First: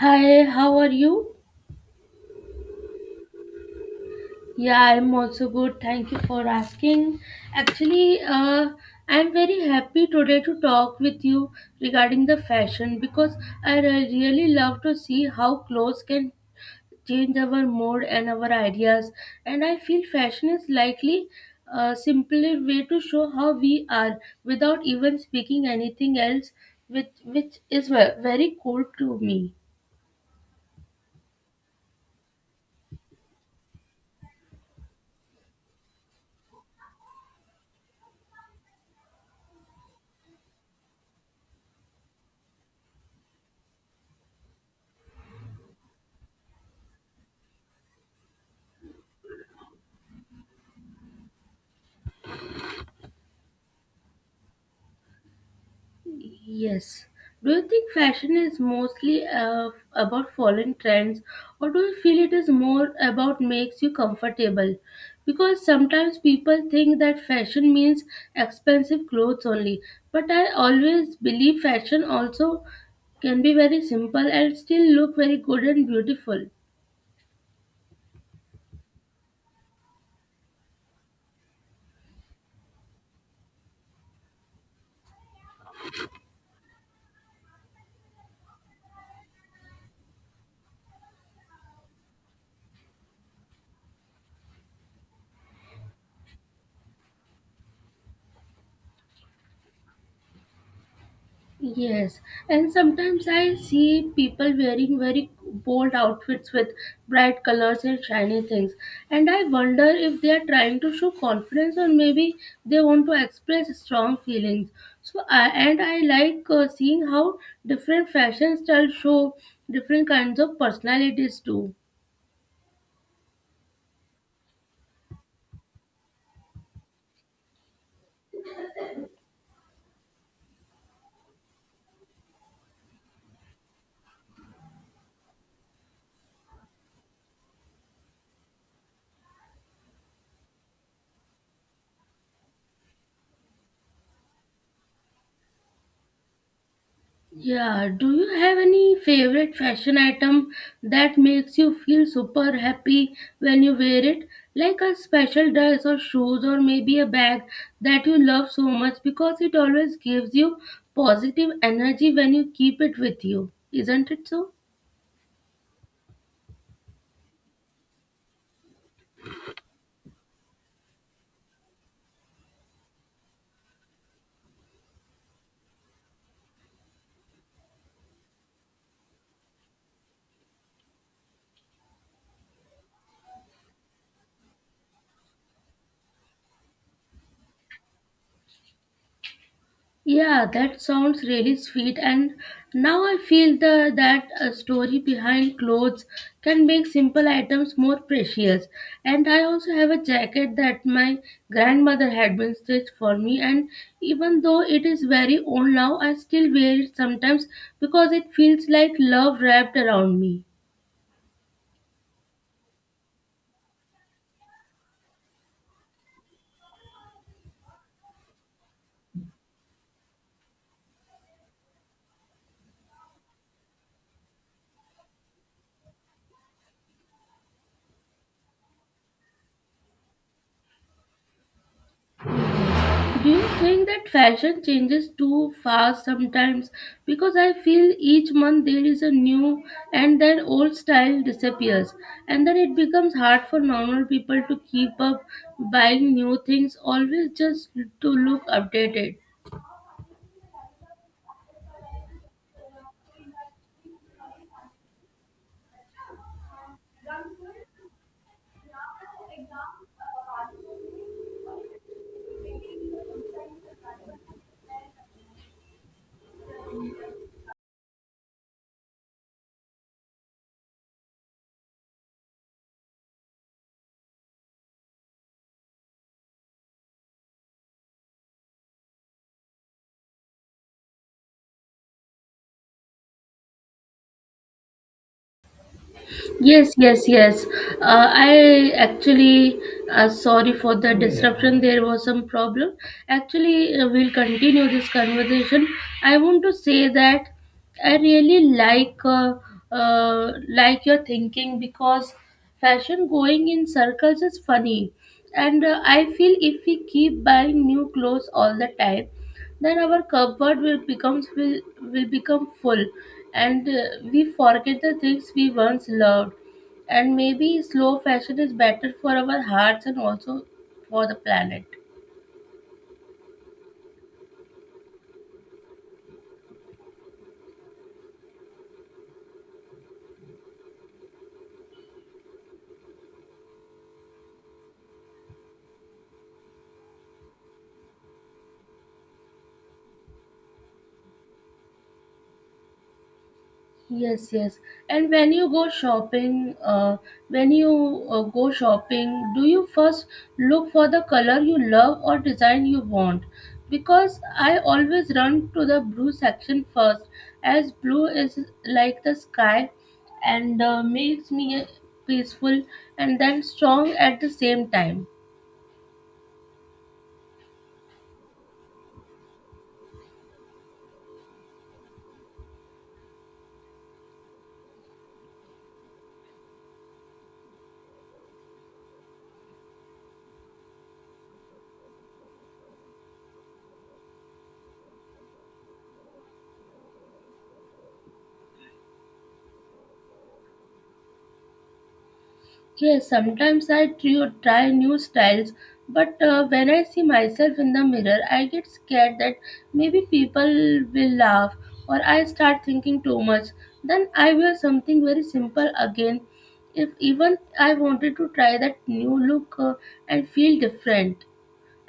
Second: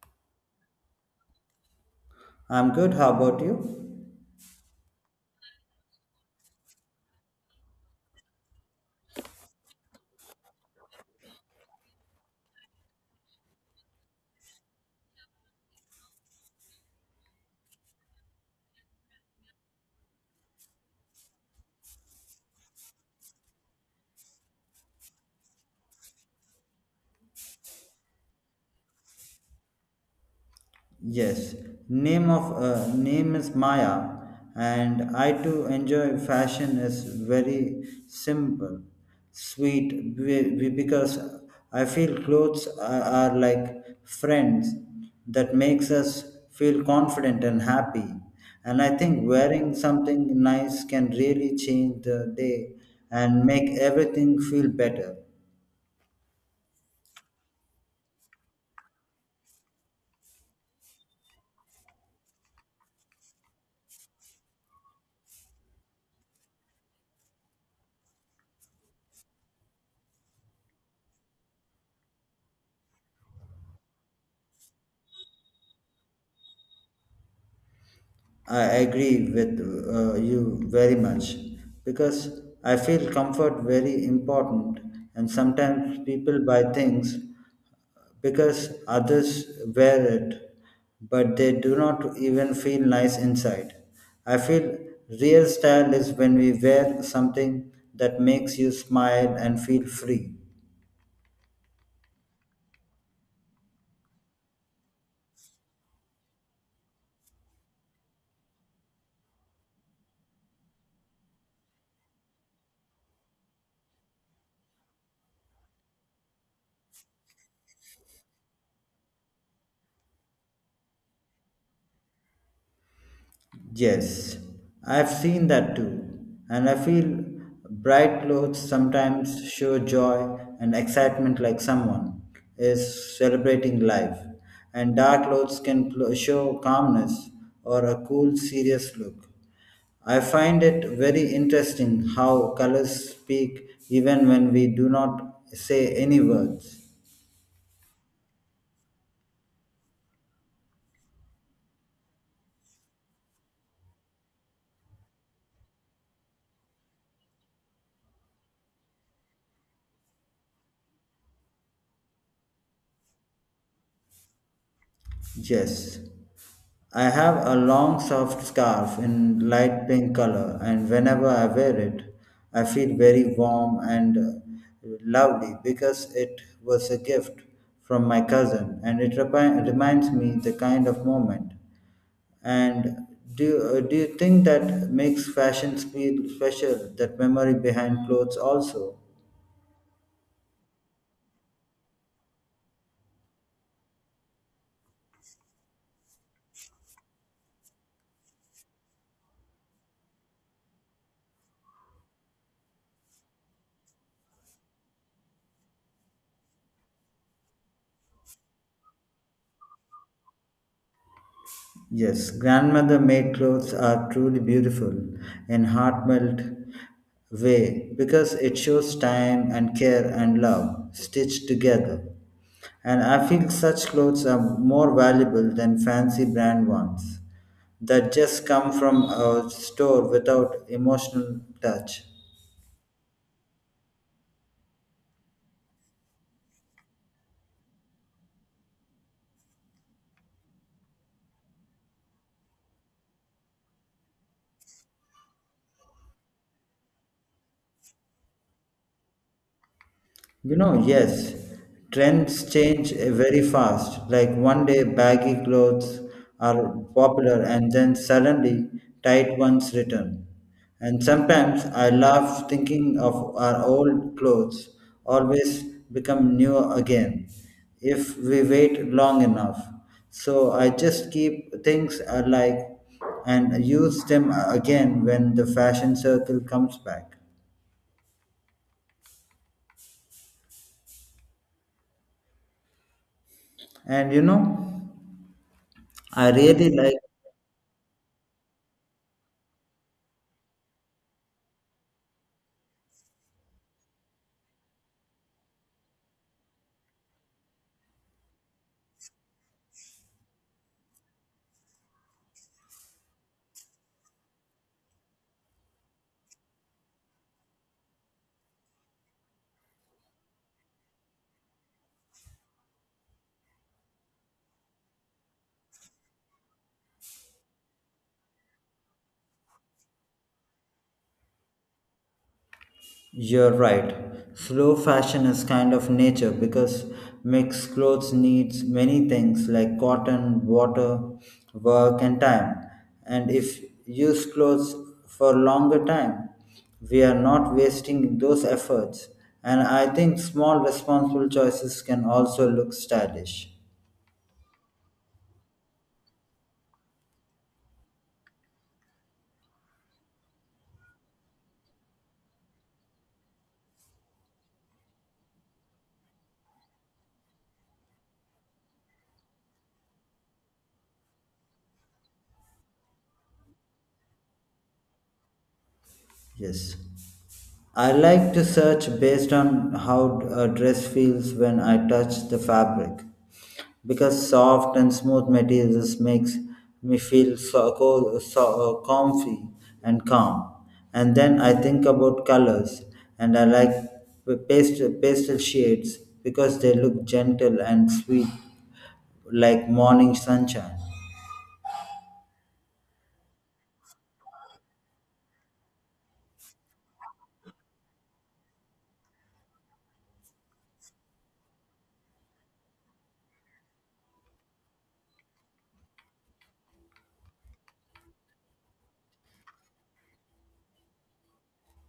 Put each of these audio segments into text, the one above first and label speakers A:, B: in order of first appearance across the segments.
A: Hi, how are you?
B: I'm good. How about you?
A: Yeah, I'm also good. Thank you for asking. Actually, I'm very happy today to talk with you regarding the fashion because I really love to see how clothes can change our mood and our ideas. And I feel fashion is likely a simpler way to show how we are without even speaking anything else, which is very cool to me.
B: Yes. Name is Maya, and I too enjoy fashion. Is very simple, sweet, because I feel clothes are like friends that makes us feel confident and happy. And I think wearing something nice can really change the day and make everything feel better.
A: Yes. Do you think fashion is mostly about following trends, or do you feel it is more about makes you comfortable? Because sometimes people think that fashion means expensive clothes only, but I always believe fashion also can be very simple and still look very good and beautiful.
B: I agree with you very much because I feel comfort very important and sometimes people buy things because others wear it but they do not even feel nice inside. I feel real style is when we wear something that makes you smile and feel free.
A: Yes, and sometimes I see people wearing very bold outfits with bright colors and shiny things, and I wonder if they are trying to show confidence or maybe they want to express strong feelings. So, and I like seeing how different fashion styles show different kinds of personalities too.
B: Yes, I've seen that too, and I feel bright clothes sometimes show joy and excitement like someone is celebrating life, and dark clothes can show calmness or a cool, serious look. I find it very interesting how colors speak even when we do not say any words.
A: Yeah, do you have any favorite fashion item that makes you feel super happy when you wear it? Like a special dress or shoes or maybe a bag that you love so much because it always gives you positive energy when you keep it with you. Isn't it so?
B: Yes. I have a long soft scarf in light pink color, and whenever I wear it, I feel very warm and lovely because it was a gift from my cousin and it reminds me the kind of moment. And do you think that makes fashion feel special, that memory behind clothes also?
A: Yeah, that sounds really sweet. And now I feel that a story behind clothes can make simple items more precious. And I also have a jacket that my grandmother had been stitched for me. And even though it is very old now, I still wear it sometimes because it feels like love wrapped around me.
B: Yes, grandmother made clothes are truly beautiful in heartfelt way because it shows time and care and love stitched together. And I feel such clothes are more valuable than fancy brand ones that just come from a store without emotional touch.
A: Do you think that fashion changes too fast sometimes? Because I feel each month there is a new and then old style disappears, and then it becomes hard for normal people to keep up buying new things always just to look updated.
B: You know, yes, trends change very fast. Like one day, baggy clothes are popular, and then suddenly, tight ones return. And sometimes I laugh thinking of our old clothes always become new again if we wait long enough. So I just keep things I like and use them again when the fashion circle comes back and you know I really
A: Yes,
B: like.
A: yes, yes. I actually, sorry for the disruption. There was some problem. Actually, we'll continue this conversation. I want to say that I really like your thinking because fashion going in circles is funny, and I feel if we keep buying new clothes all the time, then our cupboard will become full and we forget the things we once loved and maybe slow fashion is better for our hearts and also for the planet.
B: You're right. Slow fashion is kind of nature because mixed clothes needs many things like cotton, water, work and time. And if use clothes for longer time, we are not wasting those efforts. And I think small responsible choices can also look stylish.
A: Yes, yes. And when you go shopping, when you go shopping, do you first look for the color you love or design you want? Because I always run to the blue section first, as blue is like the sky and makes me peaceful and then strong at the same time.
B: Yes. I like to search based on how a dress feels when I touch the fabric because soft and smooth materials makes me feel so comfy and calm. And then I think about colors and I like pastel shades because they look gentle and sweet like morning sunshine.
A: Yes, sometimes I try new styles, but when I see myself in the mirror, I get scared that maybe people will laugh or I start thinking too much. Then I wear something very simple again. If even I wanted to try that new look and feel different,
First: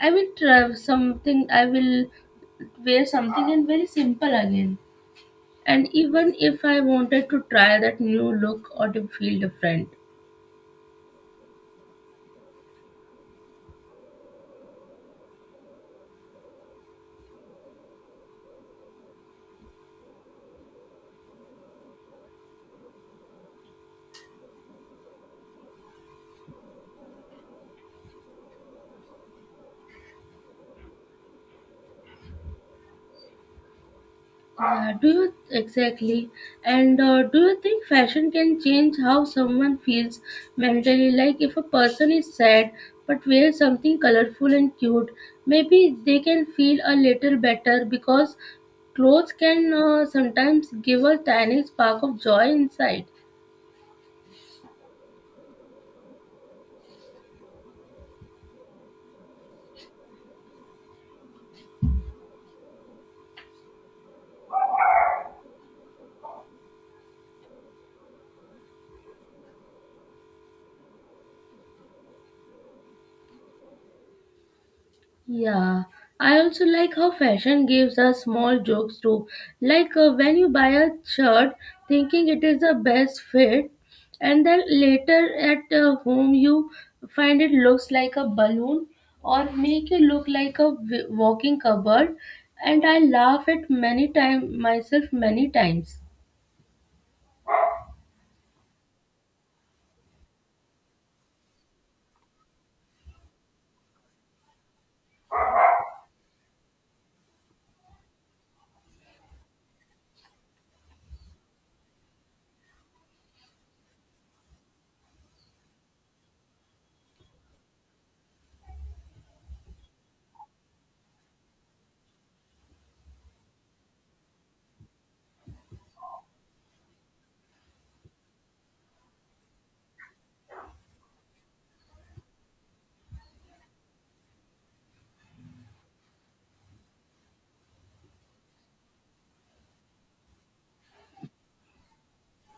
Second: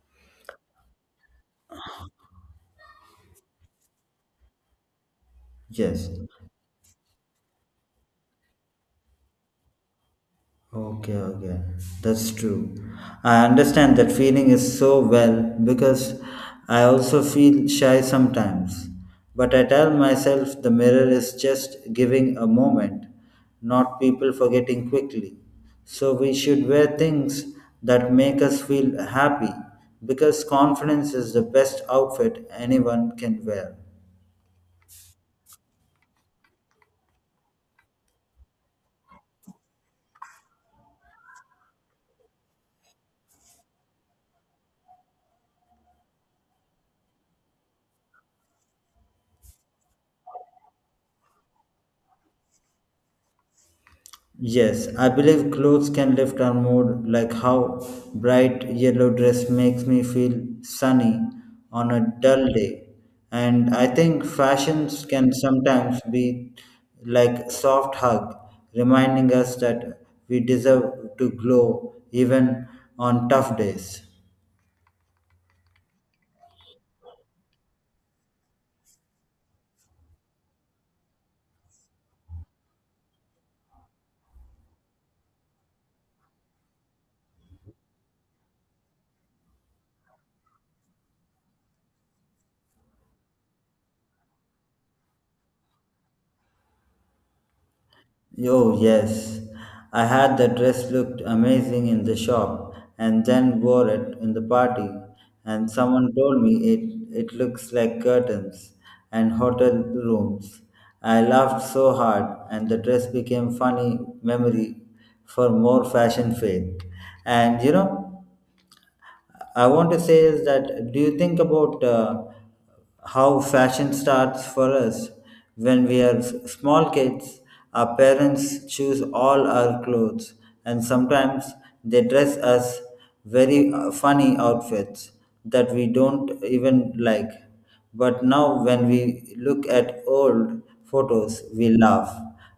A: I will wear something and very simple again. And
B: Yes.
A: even if I wanted to try that new look or to feel different.
B: Okay, that's true. I understand that feeling is so well because I also feel shy sometimes. But I tell myself the mirror is just giving a moment, not people forgetting quickly. So we should wear things that make us feel happy because confidence is the best outfit anyone can wear.
A: Yeah, do you exactly? And do you think fashion can change how someone feels mentally? Like if a person is sad but wears something colorful and cute, maybe they can feel a little better because clothes can sometimes give a tiny spark of joy inside.
B: Yes, I believe clothes can lift our mood, like how bright yellow dress makes me feel sunny on a dull day. And I think fashions can sometimes be like soft hug, reminding us that we deserve to glow even on tough days.
A: Yeah, I also like how fashion gives us small jokes too. Like when you buy a shirt thinking it is the best fit, and then later at home you find it looks like a balloon or make it look like a walking cupboard. And I laugh at many time myself many times.
B: Oh, yes. I had the dress looked amazing in the shop and then wore it in the party. And someone told me it looks like curtains and hotel rooms. I laughed so hard, and the dress became funny memory for more fashion fame. And you know, I want to say is that do you think about how fashion starts for us when we are small kids? Our parents choose all our clothes, and sometimes they dress us very funny outfits that we don't even like. But now, when we look at old photos, we laugh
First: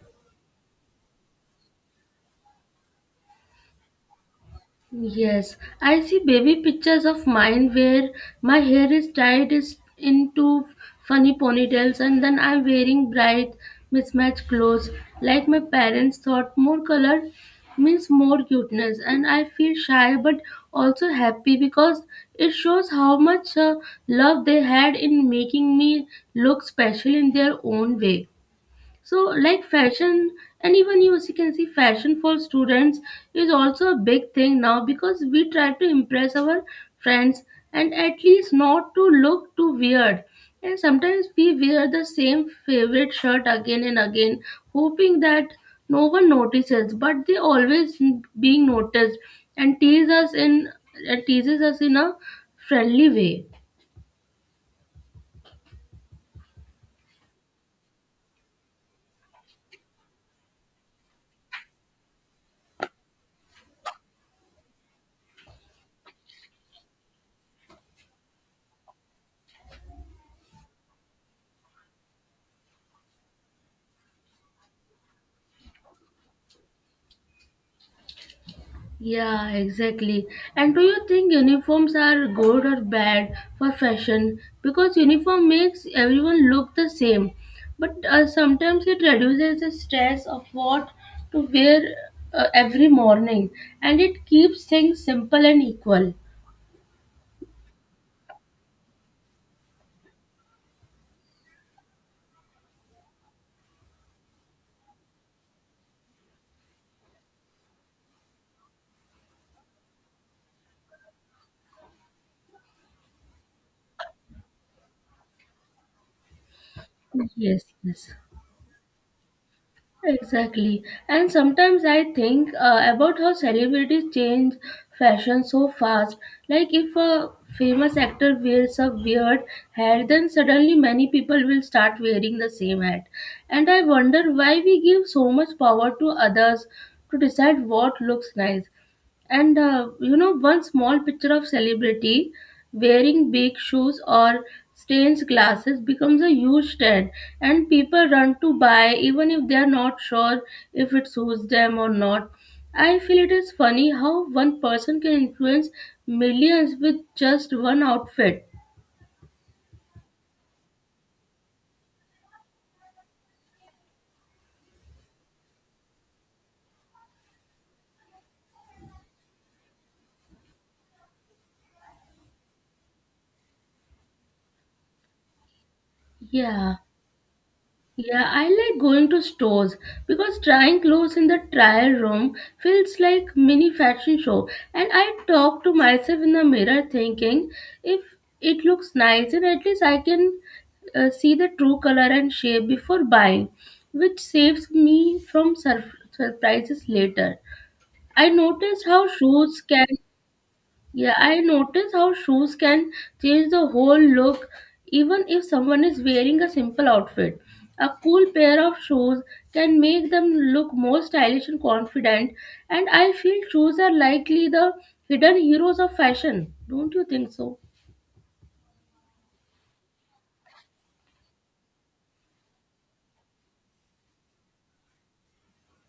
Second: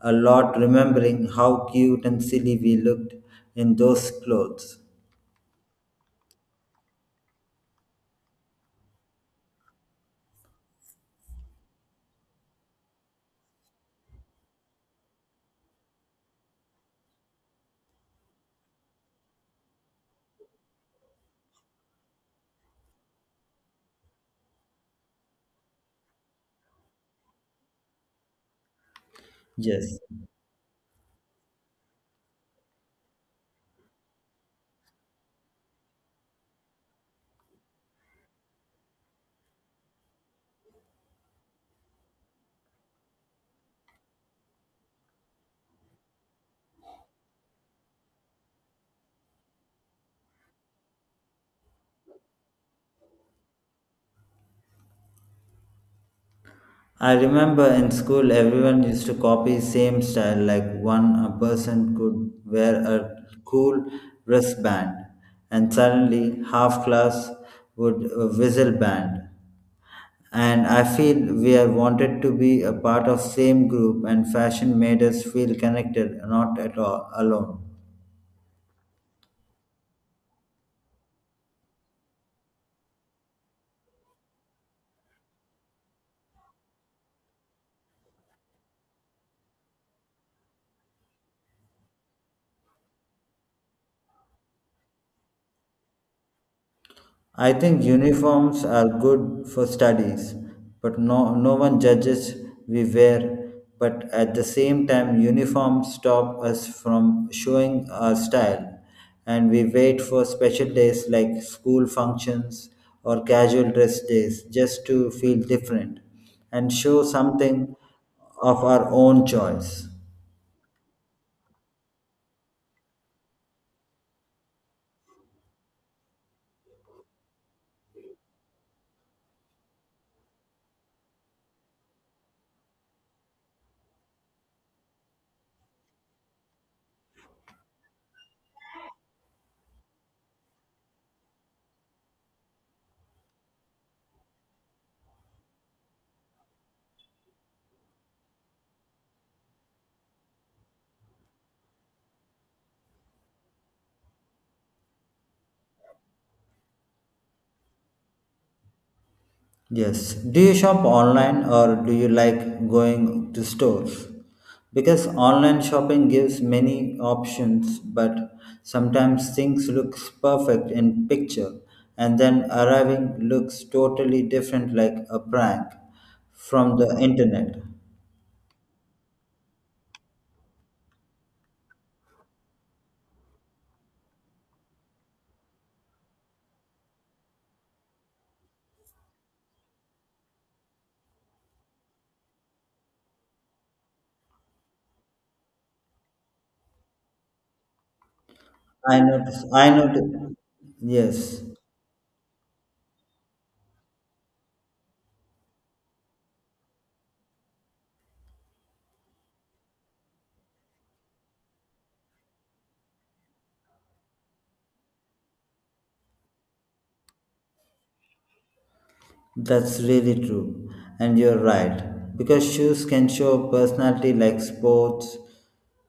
B: a lot, remembering how cute and silly we looked in those clothes.
A: Yes, I see baby pictures of mine where my hair is tied is into funny ponytails, and then I'm wearing bright mismatched clothes like my parents thought more color means more cuteness. And I feel shy but also happy because it shows how much love they had in making me look special in their own way. So like
B: Yes.
A: fashion, and even you as you can see, fashion for students is also a big thing now because we try to impress our friends and at least not to look too weird. And sometimes we wear the same favorite shirt again and again, hoping that no one notices, but they always being noticed and teases us in a friendly way.
B: I remember in school everyone used to copy same style like one a person could wear a cool wristband and suddenly half class would whistle band and I feel we are wanted to be a part of same group and fashion made us feel connected not at all alone.
A: Yeah, exactly. And do you think uniforms are good or bad for fashion? Because uniform makes everyone look the same, but sometimes it reduces the stress of what to wear every morning, and it keeps things simple and equal.
B: I think uniforms are good for studies, but no, no one judges we wear. But at the same time, uniforms stop us from showing our style, and we wait for special days like school functions or casual dress days just to feel different and show
A: Yes,
B: something
A: yes.
B: of our own choice.
A: Exactly. And sometimes I think about how celebrities change fashion so fast. Like if a famous actor wears a weird hat, then suddenly many people will start wearing the same hat. And I wonder why we give so much power to others to decide what looks nice. And you know, one small picture of celebrity wearing big shoes or stained glasses becomes a huge trend, and people run to buy even if they are not sure if it suits them or not. I feel it is funny how one person can influence millions with just one outfit.
B: Yes. Do you shop online or do you like going to stores? Because online shopping gives many options, but sometimes things looks perfect in picture and then arriving looks totally different like a prank from
A: Yeah.
B: the internet.
A: Yeah, I like going to stores because trying clothes in the trial room feels like mini fashion show, and I talk to myself in the mirror thinking if it looks nice, and at least I can see the true color and shape before buying, which saves me from surprises later. I noticed
B: I
A: how
B: notice
A: shoes
B: I
A: can
B: notice
A: yeah, I
B: yes.
A: notice how shoes can change the whole look even if someone is wearing a simple outfit. A cool pair of shoes can make them look more stylish and confident, and I feel shoes are likely the hidden heroes of fashion. Don't you think so?
B: That's really true. And you're right. Because shoes can show personality like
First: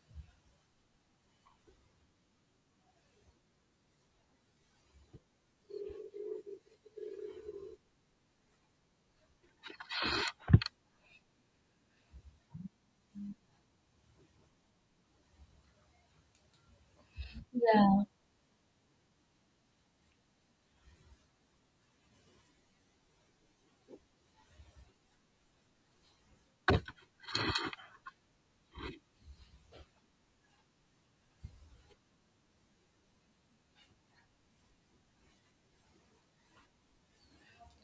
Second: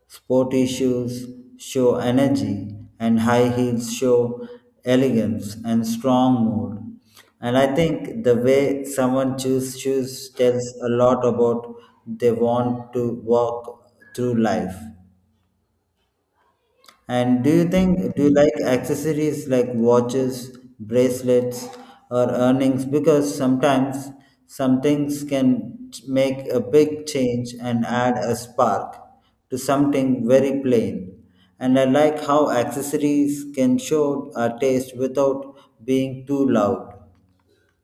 B: sporty shoes show energy, and high heels show elegance and strong mood. And I think the way someone chooses shoes tells a lot about they want to walk through life. And
A: Yeah.
B: do you like accessories like watches, bracelets, or earrings? Because sometimes some things can make a big change and add a spark to something very plain. And I like how accessories can show our taste without being too loud.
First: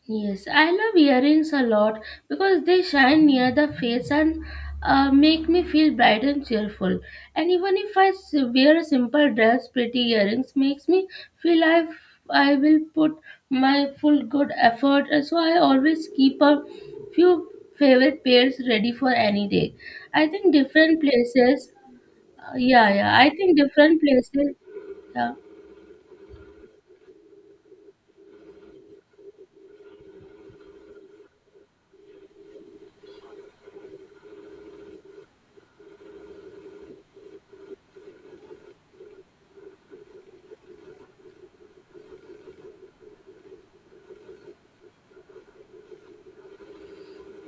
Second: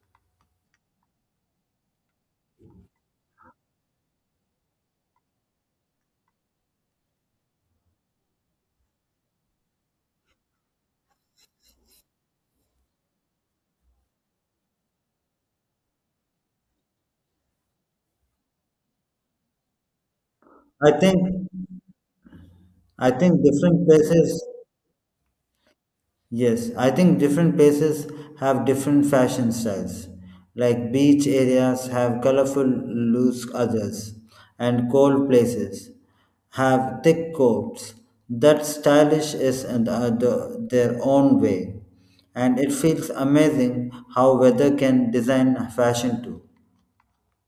A: Yes, I love earrings a lot because they shine near the face and make me feel bright and cheerful. And even if I wear a simple dress, pretty earrings makes me feel I will put my full good effort. And so I always keep a few favorite pairs ready for any day. I think
B: I
A: different
B: think
A: places. Yeah,
B: I
A: yeah. I
B: think
A: think
B: different
A: different
B: places.
A: places. Yeah.
B: Yes, I think different places have different fashion styles. Like beach areas have colorful loose others, and cold places have thick coats. That stylish is and their own way, and it feels amazing how weather can design fashion too.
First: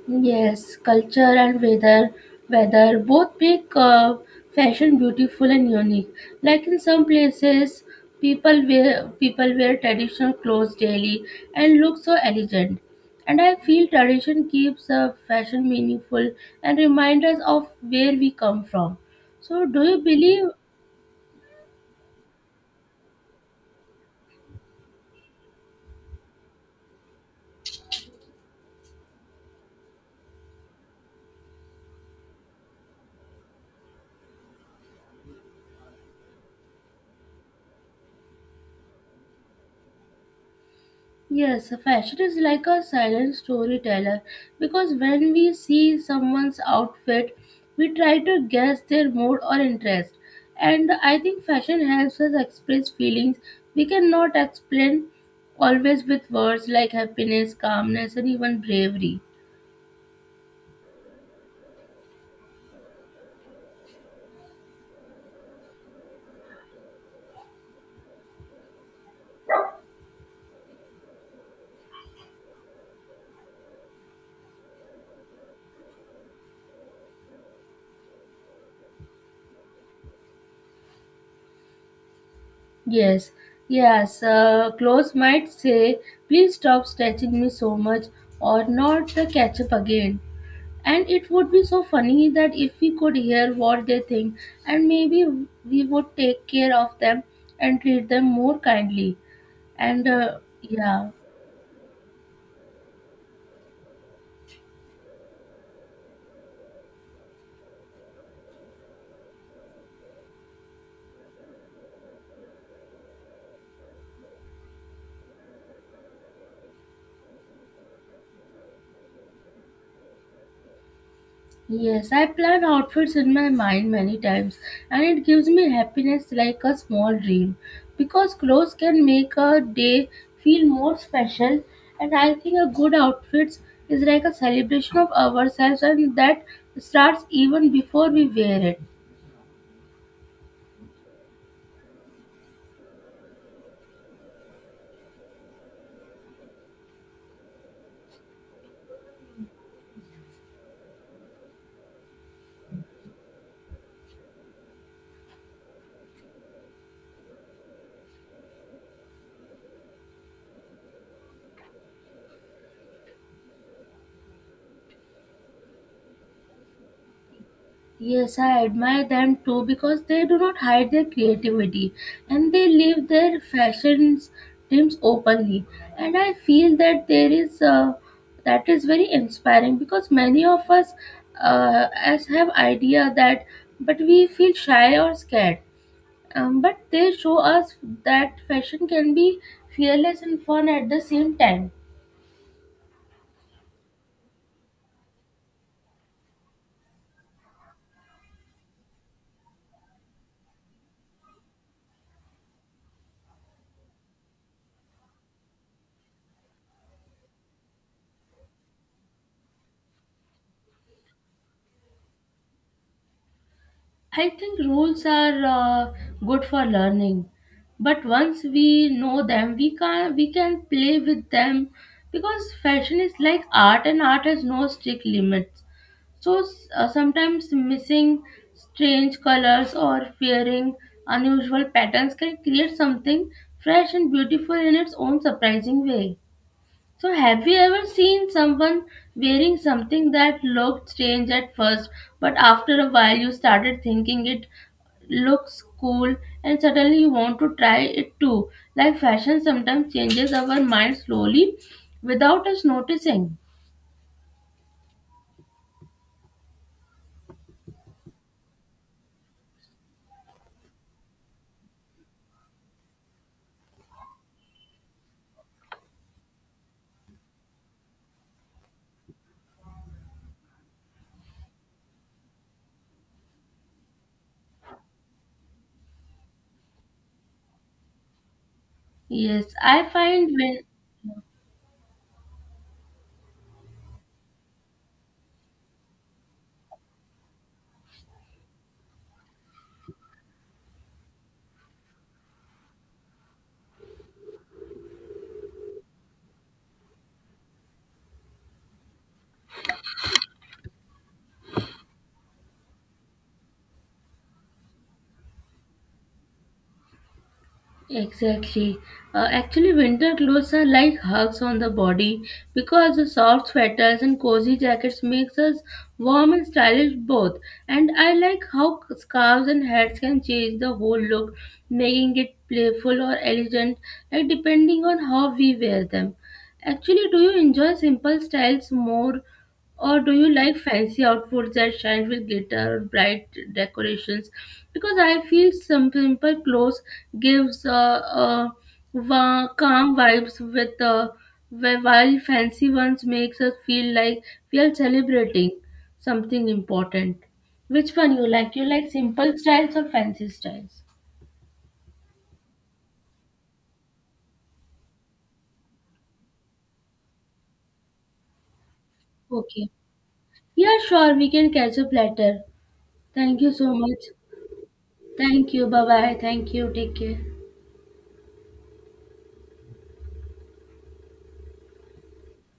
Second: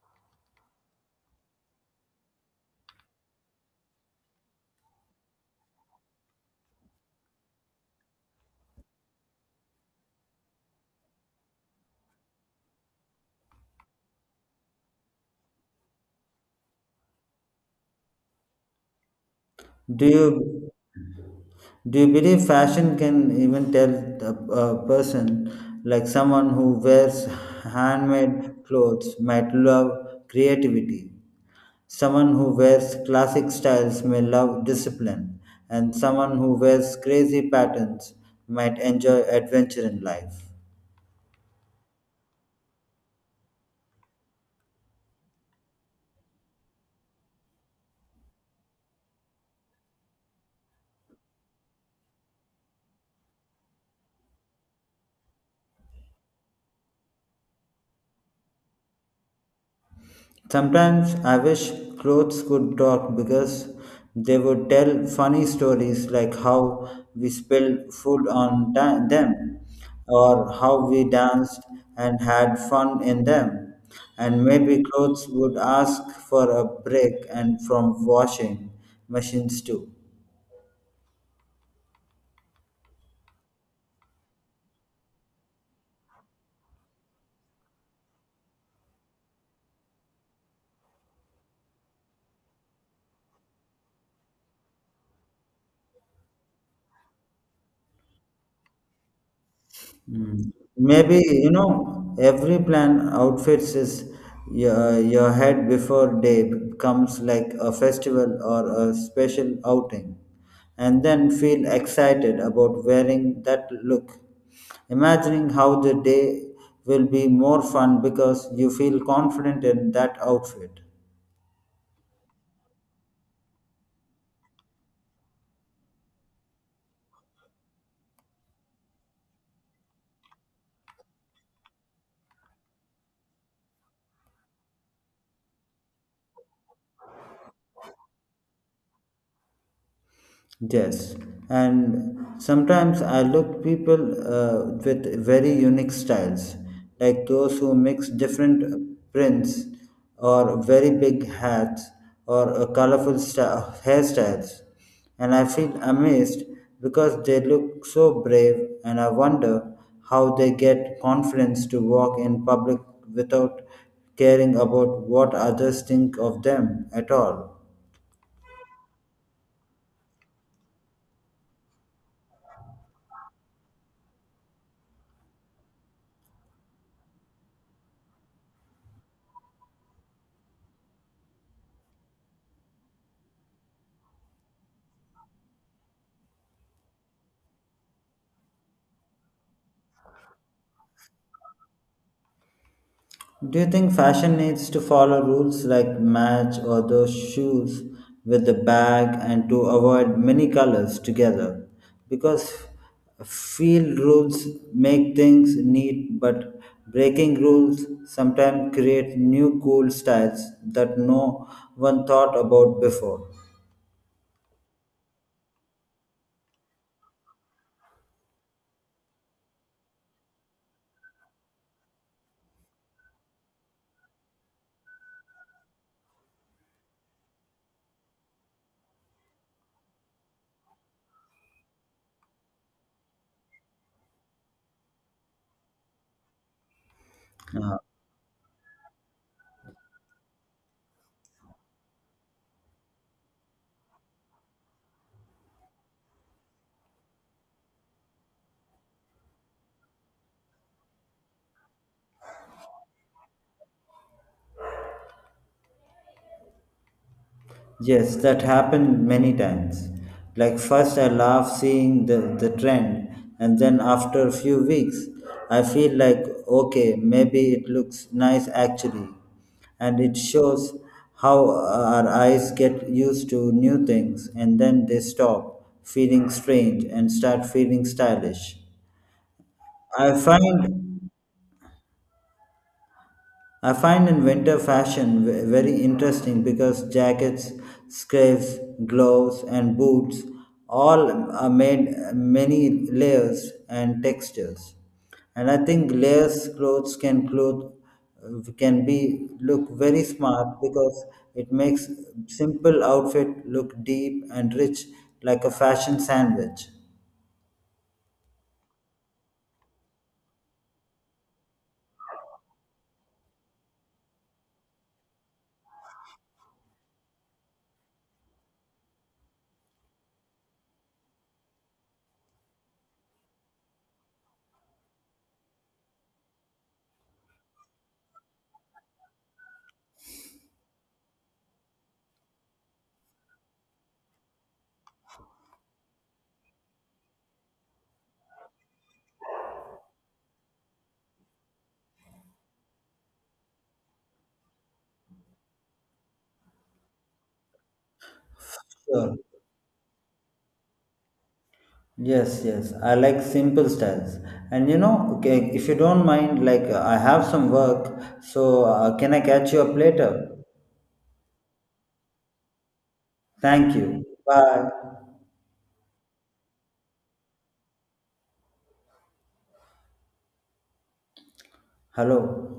A: Yes, culture and weather, weather both make fashion beautiful and unique. Like in some places, people wear traditional clothes daily and look so elegant. And I feel tradition keeps fashion meaningful and reminds us of where we come from. So, do you
B: Do
A: believe
B: you Do you believe fashion can even tell a person, like someone who wears handmade clothes might love creativity? Someone who wears classic styles may love discipline, and someone who wears crazy patterns might enjoy adventure in life.
A: yes, fashion is like a silent storyteller because when we see someone's outfit, we try to guess their mood or interest. And I think fashion helps us express feelings we cannot explain always with words like happiness, calmness, and even bravery.
B: Sometimes I wish clothes could talk because they would tell funny stories like how we spilled food on them or how we danced and had fun in them. And maybe clothes would ask for a break and from washing machines too.
A: Yes, yes, clothes might say, please stop stretching me so much or not the ketchup again. And it would be so funny that if we could hear what they think, and maybe we would take care of them and treat them more kindly. And yeah,
B: Maybe, you know, every plan outfits is your head before day comes like a festival or a special outing, and then feel excited about wearing that look, imagining how the day will be more fun because you feel confident in that outfit.
A: yes, I plan outfits in my mind many times, and it gives me happiness like a small dream because clothes can make a day feel more special. And I think a good outfit is like a celebration of ourselves, and that starts even before we wear it.
B: Yes, and sometimes I look people with very unique styles, like those who mix different prints or very big hats or colorful hairstyles, and I feel amazed because they look so brave, and I wonder how they get confidence to walk in public without caring about what others think of them at all.
A: Yes, I admire them too because they do not hide their creativity and they live their fashion dreams openly. And I feel that there is that is very inspiring because many of us as have idea that, but we feel shy or scared. But they show us that fashion can be fearless and fun at the same time.
B: Do you think fashion needs to follow rules like match or those shoes with the bag and to avoid many colors together? Because field rules make things neat, but breaking rules sometimes create new cool styles that no one thought about before.
A: I think rules are good for learning, but once we know them, we can play with them because fashion is like art, and art has no strict limits. So sometimes missing strange colors or fearing unusual patterns can create something fresh and beautiful in its own surprising way. So, have you ever seen someone wearing something that looked strange at first, but after a while you started thinking it looks cool and suddenly you want to try it too? Like fashion sometimes changes our mind slowly without us noticing.
B: Yes, that happened many times. Like first I laugh seeing the trend and then after a few weeks I feel like okay, maybe it looks nice actually. And it shows how our eyes get used to new things and then they stop feeling strange and start feeling stylish.
A: Yes, I
B: I
A: find when
B: find I find in winter fashion very interesting because jackets, scarves, gloves, and boots all are made many layers and textures. And I think layers clothes can be look very smart because it makes simple outfit look deep and rich like a fashion sandwich.
A: exactly. Actually, winter clothes are like hugs on the body because the soft sweaters and cozy jackets makes us warm and stylish both. And I like how scarves and hats can change the whole look, making it playful or elegant, like depending on how we wear them. Actually, do you enjoy simple styles more or do you like fancy outfits that shine with glitter or bright decorations? Because I feel some simple clothes gives uh, calm vibes while fancy ones makes us feel like we are celebrating something important. Which one you like? You like
B: Sure.
A: simple styles or fancy styles?
B: Yes. I like simple styles. And you know, okay, if you don't mind, like I have some work, so can I catch you
A: Okay.
B: up later?
A: Yeah, sure. We can catch up later. Thank you so
B: Thank you.
A: much.
B: Bye.
A: Thank you. Bye bye. Thank you. Take care.
B: Hello.